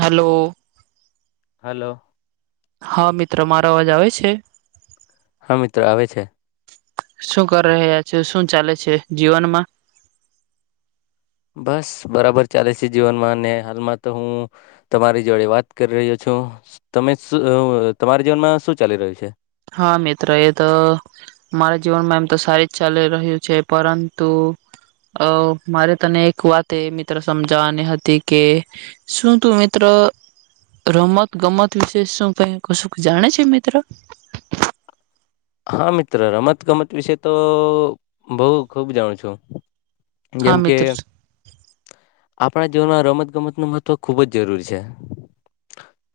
Hello hello હા મિત્ર મારો અવાજ આવે છે હા મિત્ર આવે છે શું કરી રહ્યા છે શું ચાલે છે જીવનમાં બસ બરાબર ચાલે છે જીવનમાં અને હાલમાં તો હું તમારી જોડે વાત કરી રહ્યો છું તમે શુ અ તમારા જીવનમાં શું ચાલી રહ્યું છે હા મિત્ર એ તો મારા જીવનમાં એમ તો સારી ચાલી રહ્યું છે પરંતુ અ મારે તને એક વાત એ મિત્ર સમજાવાની હતી કે શું તું મિત્ર રમત ગમત વિશે શું ક કશું જાણે છે મિત્ર હા મિત્ર રમત ગમત વિશે તો બઉ ખુબ જાણું છું હા જેમ કે મિત્ર આપણા જીવનમાં રમત ગમત ન મહત્વ ખૂબ જ જરૂરી છે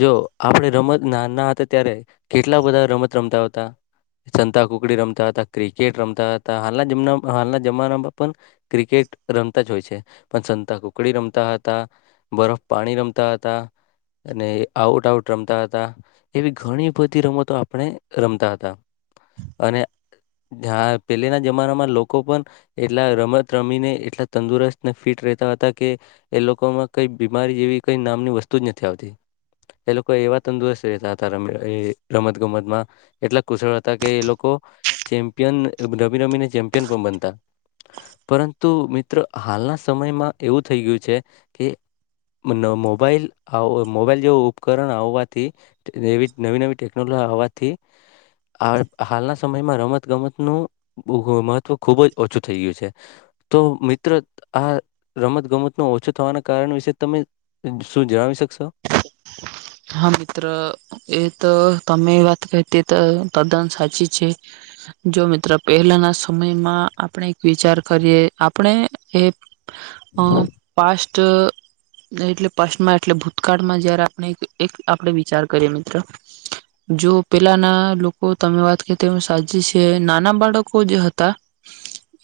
જો આપણે રમત ના ના હતા ત્યારે કેટલા બધા રમત રમતા હતા સંતાકુકડી રમતા હતા, ક્રિકેટ રમતા હતા. હાલના જમના હાલના જનામા પણ ક્રિકેટ રમતા જ હોય છે. પણ સંતાકુકડી રમતા હતા. બરફ પાણી રમતા હતા. અને આઉટ આઉટ રમતા હતા એવી ઘણી બધી રમતો આપણે રમતા હતા. અને હા પહેલાના જમાનામાં લોકો પણ એટલા રમત રમીને એટલા તંદુરસ્ત ફિટ રેતા હતા કે એ લોકોમાં કઈ બીમારી જેવી કઈ નામની વસ્તુ જ નથી આવતી એ લોકો એવા તંદુરસ્ત રહેતા હતા રમી એ રમત ગમતમાં એટલે કુશળ હતા કે એ લોકો ચેમ્પિયન રમી રમીને ચેમ્પિયન પણ બનતા પરંતુ મિત્ર હાલના સમયમાં એવું થઈ ગયું છે કે મોબાઈલ મોબાઈલ આવ જેવું ઉપકરણ આવવાથી એવી નવી-નવી ટેકનોલોજી આવવાથી હા હાલના સમયમાં રમત ગમતનું મત મહત્વ તો ખુબ જ ઓછું થઈ ગયું છે. તો મિત્ર આ રમતગમતનો ઓછો થવાના કારણ વિશે તમે શું જણાવી શકશો. હા મિત્ર એ તો તમે વાત કરી તે તો તદ્દન સાચી છે જો મિત્ર પહેલાના સમયમાં આપણે એક વિચાર કરીએ આપણે એ અ પાસ્ટ ટ એટલે પાસ્ટમાં એટલે ભૂતકાળમાં જયારે આપણે એક આપણે વિચાર કરીએ મિત્ર. જો પેલાના લોકો તમે વાત કરી તે વાત સાચી છે. નાના બાળકો જે હતા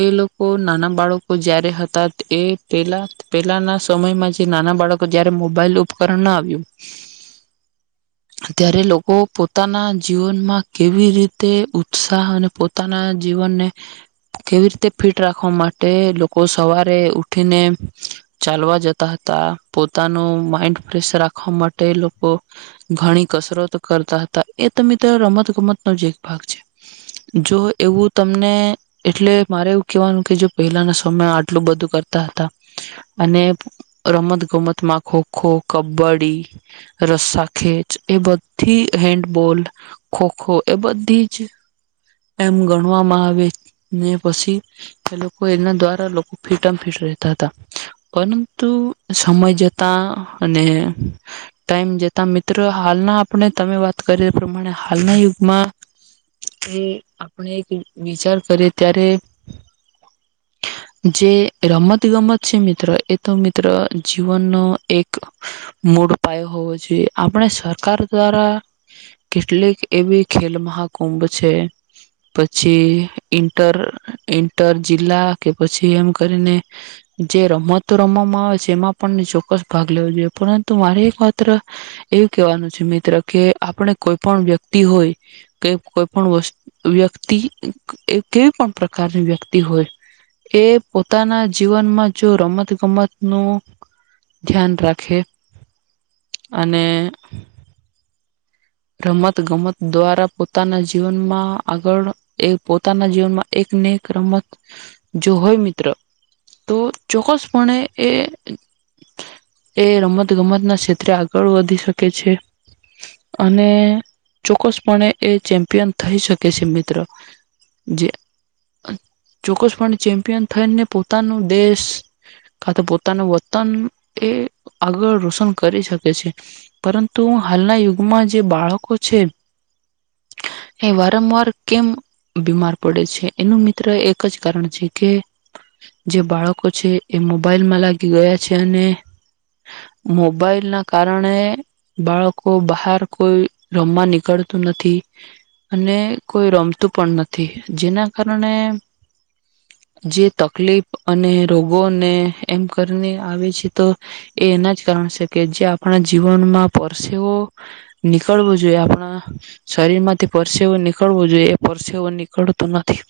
એ લોકો નાના બાળકો જયારે હતા એ પેલા પેલાના સમયમાં જે નાના બાળકો જયારે મોબાઈલ ઉપકરણ ના આવ્યું ત્યારે લોકો પોતાના જીવનમાં કેવી રીતે ઉત્સાહ અને પોતાના જીવનને કેવી રીતે ફિટ રાખવા માટે લોકો સવારે ઉઠીને ચાલવા જતા હતા. પોતાનું માઈન્ડ ફ્રેશ રાખવા માટે તે લોકો ઘણી કસરત કરતા હતા એ તો મિત્ર રમત ગમતનો જ એક ભાગ છે. જો એવું તમને એટલે મારે એવું કેવાનું કે પહેલાના સમય આટલું બધું કરતા હતા અને રમત ગમતમાં ખોખો, કબ્ડી રસ્સાખેચ એ બધી હેન્ડબોલ ખોખો એ બધી જ એમ ગણવામાં આવે ને પછી એ લોકો એના દ્વારા લોકો ફિટમ ફિટ રહેતા હતા પરંતુ સમય જતા અને ટાઈમ જતા મિત્ર હાલના આપણે તમે વાત કરીએ એ પ્રમાણે હાલના યુગમાં એ આપણે એક વિચાર કરીએ ત્યારે જે રમત ગમત છે મિત્ર એ તો મિત્ર જીવનનો એક મૂળ પાયો હોવો જોઈએ આપણે સરકાર દ્વારા કેટલીક એવી ખેલ મહાકુંભ છે પછી ઈન્ટર ઈન્ટર જિલ્લા કે પછી એમ કરીને જે રમતો રમવામાં આવે છે એમાં પણ ચોક્કસ ભાગ લેવો જોઈએ પરંતુ મારે માત્ર એવું કહેવાનું છે મિત્ર કે આપણે કોઈ પણ વ્યક્તિ હોય કે કોઈ પણ વસ્તુ વ્યક્તિ એ કેવી પણ પ્રકારની વ્યક્તિ હોય એ પોતાના જીવનમાં જો રમત-ગમતનું ધ્યાન રાખે અને રમત-ગમત દ્વારા પોતાના જીવનમાં આગળ એ પોતાના જીવનમાં એકને એક રમત જો હોય મિત્ર તો ચોક્કસપણે એ એ રમત-ગમત ના ક્ષેત્રે આગળ વધી શકે છે. અને ચોક્કસપણે એ ચેમ્પિયન થઈ શકે છે મિત્ર. જે ચોક્કસપણે ચેમ્પિયન થઈને પોતાનું દેશ કા તો પોતાનું વતન એ આગળ રોશન કરી શકે છે પરંતુ હાલના યુગ માં જે બાળકો છે એ વારંવાર કેમ બીમાર પડે છે એનું મિત્ર એક જ કારણ છે કે જે બાળકો છે એ મોબાઈલમાં લાગી ગયા છે અને મોબાઈલ ના કારણે બાળકો બા હાર કોઈ રમવા નીકળતું નથી અને કોઈ રમતું પણ નથી જેના કારણે જે તકલીફ અને રોગોને એમ કરીને આવે છે તો એ એના જ કારણ છે કે જે આપણા જીવનમાં પરસેવો નીકળવું જોઈએ આપણા શરીરમાંથી પરસેવો નીકળવો જોઈએ એ પરસેવો નીકળતું નથી.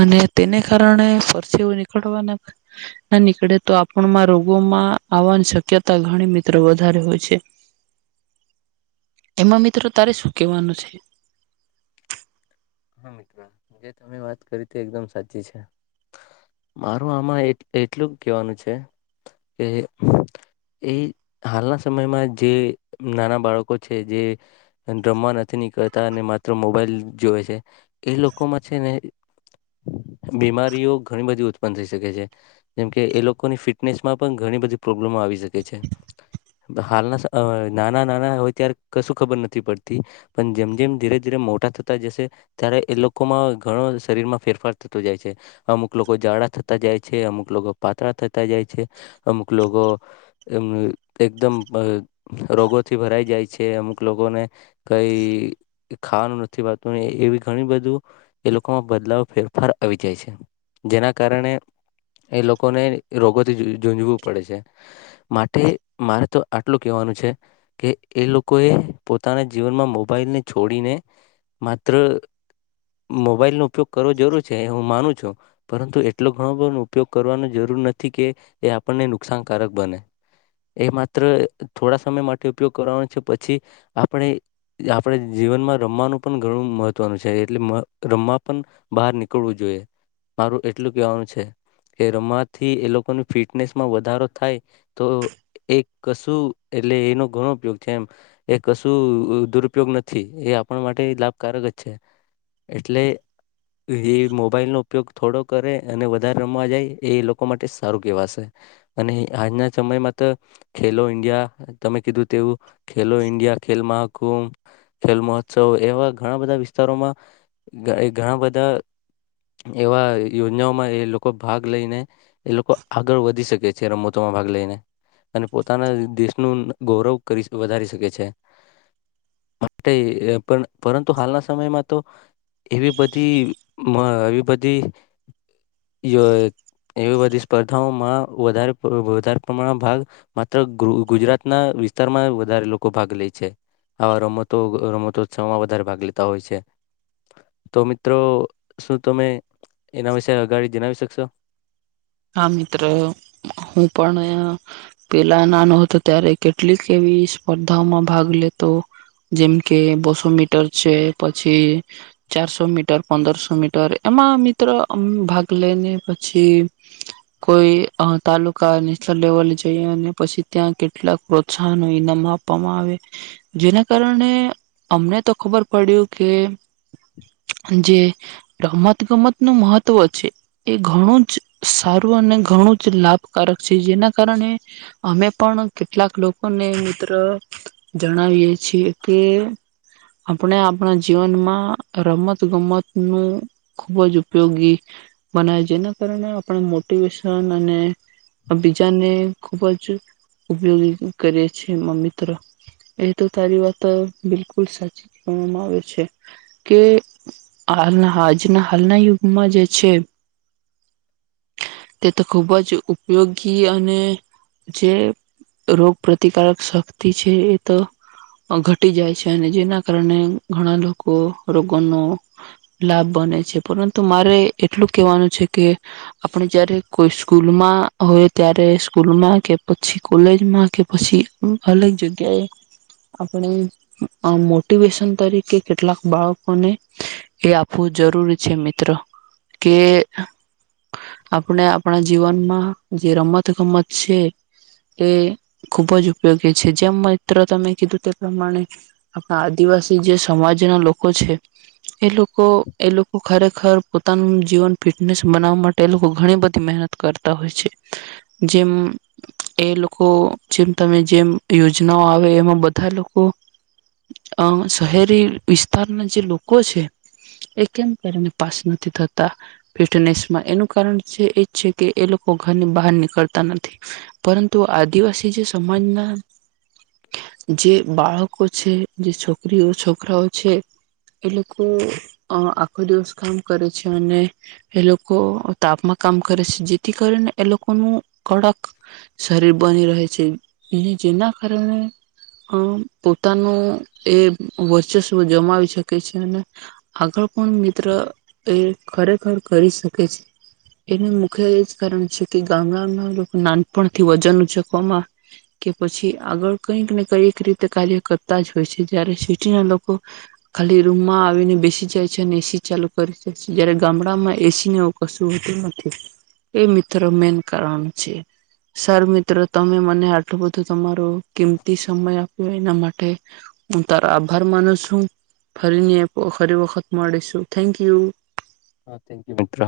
અને તેને કારણે પરસેવો નીકળવાના ના નીકળે તો આપણમાં રોગોમાં આવવાની શક્યતા ઘણી મિત્ર વધારે હોય છે. એમાં મિત્ર તારે શું કહેવાનું છે. જે તમે વાત કરી એકદમ સાચી છે. મારું આમાં એટ એટલું જ કેવાનું છે કે એ હાલના સમયમાં જે નાના બાળકો છે, જે રમવા નથી નીકળતા ને માત્ર મોબાઈલ જોવે છે એ લોકોમાં છે ને બીમારીઓ ઘણી બધી ઉત્પન્ન થઈ શકે છે. જેમકે એ લોકોની ફિટનેસમાં પણ ઘણી બધી પ્રોબ્લેમો આવી શકે છે. હાલના અહ નાના-નાના હોય ત્યારે કશું ખબર નથી પડતી, પણ જેમ-જેમ ધીરે-ધીરે મોટા થતા જશે ત્યારે એ લોકોમાં ઘણો શરીરમાં ફેરફાર થતો જાય છે. અમુક લોકો જાડા થતા જાય છે, અમુક લોકો પાતળા થતા જાય છે, અમુક લોકો એમ એકદમ રોગોથી ભરાઈ જાય છે, અમુક લોકોને કઈ ખાવાનું નથી ભાવતું ને એવી ઘણી બધું એ લોકોમાં બદલાવ ફેરફાર આવી જાય છે. જેના કારણે એ લોકોને રોગોથી જૂં ઝૂઝવું પડે છે. માટે મારે તો આટલું કહેવાનું છે કે એ લોકોએ પોતાના જીવનમાં મોબાઈલને છોડીને માત્ર મોબાઈલનો ઉપયોગ કરવો જરૂરી છે એ હું માનું છું, પરંતુ એટલો ઘણો બધો ઉપયોગ કરવાની જરૂર નથી કે એ આપણને નુકસાનકારક બને. એ માત્ર થોડા સમય માટે ઉપયોગ કરવાનો છે, પછી આપણે આપણે જીવનમાં રમવાનું પણ ઘણું મહત્ ત્વનું છે, એટલે રમવા પણ બહાર નીકળવું જોઈએ. મારું એટલું કહેવાનું છે, કે રમવાથી એ લોકોની ફિટનેસમાં વધારો થાય, તો એ કશું એટલે એનો ઘણો ઉપયોગ છે એમ. એ કશું અહ દુરપયોગ નથી, એ આપણ માટે લાભકારક જ છે. એટલે એ મોબાઈલ નો ઉપયોગ થોડો કરે અને વધારે રમવા જાય એ એ લોકો માટે સારું કેહેવાશે. અને આજના સમયમાં તો ખેલો ઈન્ડિયા તમે કીધું તેવું ખેલો ઈન્ડિયા, ખેલ મહાકુંભ, ખેલ મહોત્સવ, એવા ઘણા બધા વિશ [unintelligible] માં એ ઘણા બધા એવા યોજનાઓમાં એ લોકો ભાગ લઈને એ લોકો આગળ વધી શકે છે રમતોમાં ભાગ લઈને, અને પોતાના દેશનું ગૌરવ કરી વધારી શકે છે. માટે પર પરંતુ હાલના સ મયમાં તો એવી બધી મ એ બધી [unintelligible] એવી બધી સ્પર્ધાઓમાં વધાર પ વધારે પ્રમાણમાં ભાગ માત્ર ગુ ગુજરાતના વિસ્તારમાં વધારે લોકો ભાગ લે છે, આવા રમતો રમતોત્સવમાં વધારે ભાગ લે તા હોય છે. તો મિત્રો શું તમે એના વિશે અગાડી જણાવી શકશો? હા મિત્ર. હું પણ પેલા નાનો હતો ત્યારે કેટલીક એવી સ્પર્ધાઓમાં ભાગ લેતો જેમ કે બસો મીટર છે, પછી ચારસો મીટર, પંદરસો મીટર એમાં મિત્ર ભાગ લઈને પછી કોઈ અહ તાલુકા નેશનલ લેવલે જઈ અને પછી ત્યાં કેટલાક પ્રોત્સાહન ઈનામ આપવામાં આવે. જેના કારણે અમને તો ખબર પડ્યું કે જે રમત ગમત નું મહત્વ છે એ ઘણું જ સારું અને ઘણું જ લાભકારક છે, જેના કારણે અમે પણ કેટલાક લોકોને મિત્ર જણાવીએ છીએ કે આપણે આપણા જીવનમાં રમત ગમત નું ખુબ જ ઉપયોગી બનાવે. જેના કારણે પણ મોટિવેશન અને બીજાને ખુબ જ ઉપયોગી કરે છે. મ મિત્ર એ તો તારી વાત બિલકુલ સાચી [unintelligible] માં આવે છે, કે હાલના આજના હાલના યુગમાં જે છે તે તો ખૂબ જ ઉપયોગી અને જે રોગ પ્રતિકારક શક્તિ છે એ તો અહ ઘટી જાય છે, અને જેના કારણે ઘણા લોક કો રોગો નો લાભ બને છે. પરંતુ મારે એટલું કેવાનું છે કે આપણે જયારે કોઈ સ્કૂલમાં હોય ત્યારે સ્કૂલમાં, કે પછી કોલેજમાં, કે પછી અલગ જગ્યાએ આપણે અહ મોટિવેશન તરીકે કેટલાક બાળકોને એ આપવું જરૂરી છે મિત્ર, કે આપણે આપણા જીવનમાં જે રમત ગમત છે એ ખુબ જ ઉપયોગી છે જેમ મિત્ર તમે કીધું તે પ્રમાણે આપણા આદિવાસી જે સમાજના લોકો છે એ લોકો એ લોકો ખરેખર પોતાનું જીવન ફિટનેસ બનાવવા માટે એ લોકો ઘણી બધી મહેનત કરતા હોય છે જેમ એ લોકો જેમ તમે જેમ યોજનાઓ આવે એમાં બધા લોકો શહેરી વિસ્તારના જે લોકો છે એ કેમ કરી પાસ નથી થતા ફટનેસમાં એ એ છે કે એ લોકો ઘરની બહાર નીકળતા નથી પરંતુ આદિવાસી જે સમાજના જે બાળકો છે જે છોકરીઓ છોકરાઓ છે એ લોકો આખો દિવસ કામ કરે છે અને એ લોકો તાપમાં કામ કરે છે જેથી કરીએ લોકોનું કડક શરીર બની રહે છે જેના કારણે પોતાનું એ વર્ચસ્વ જમાવી શકે છે અને આગળ પણ મિત્ર એ ખરેખર કરી શકે છે એનું મુખ્ય એ જ કારણ છે કે ગામડાના લોકો નાનપણથી વજન ઉચકવામાં કે પછી આગળ કઈક ને [unintelligible] રીતે કાર્ય કરતા જ હોય છે જયારે સિટીના લોકો ખાલી રૂમમાં આવીને બેસી જાય છે અને એસી ચાલુ કરી જાય છે જારે ગામડામાં એસી કશુંતું નથી એ મિત્ર મેન કારણ છે સર મિત્રો તમે મને આટલું બધું તમારો કિમતી સમય આપ્યો એના માટે હું તારો આભાર માનું છું ફરી ફરી વખત મળીશું થેકુ હા થેન્ક યુ મિત્ર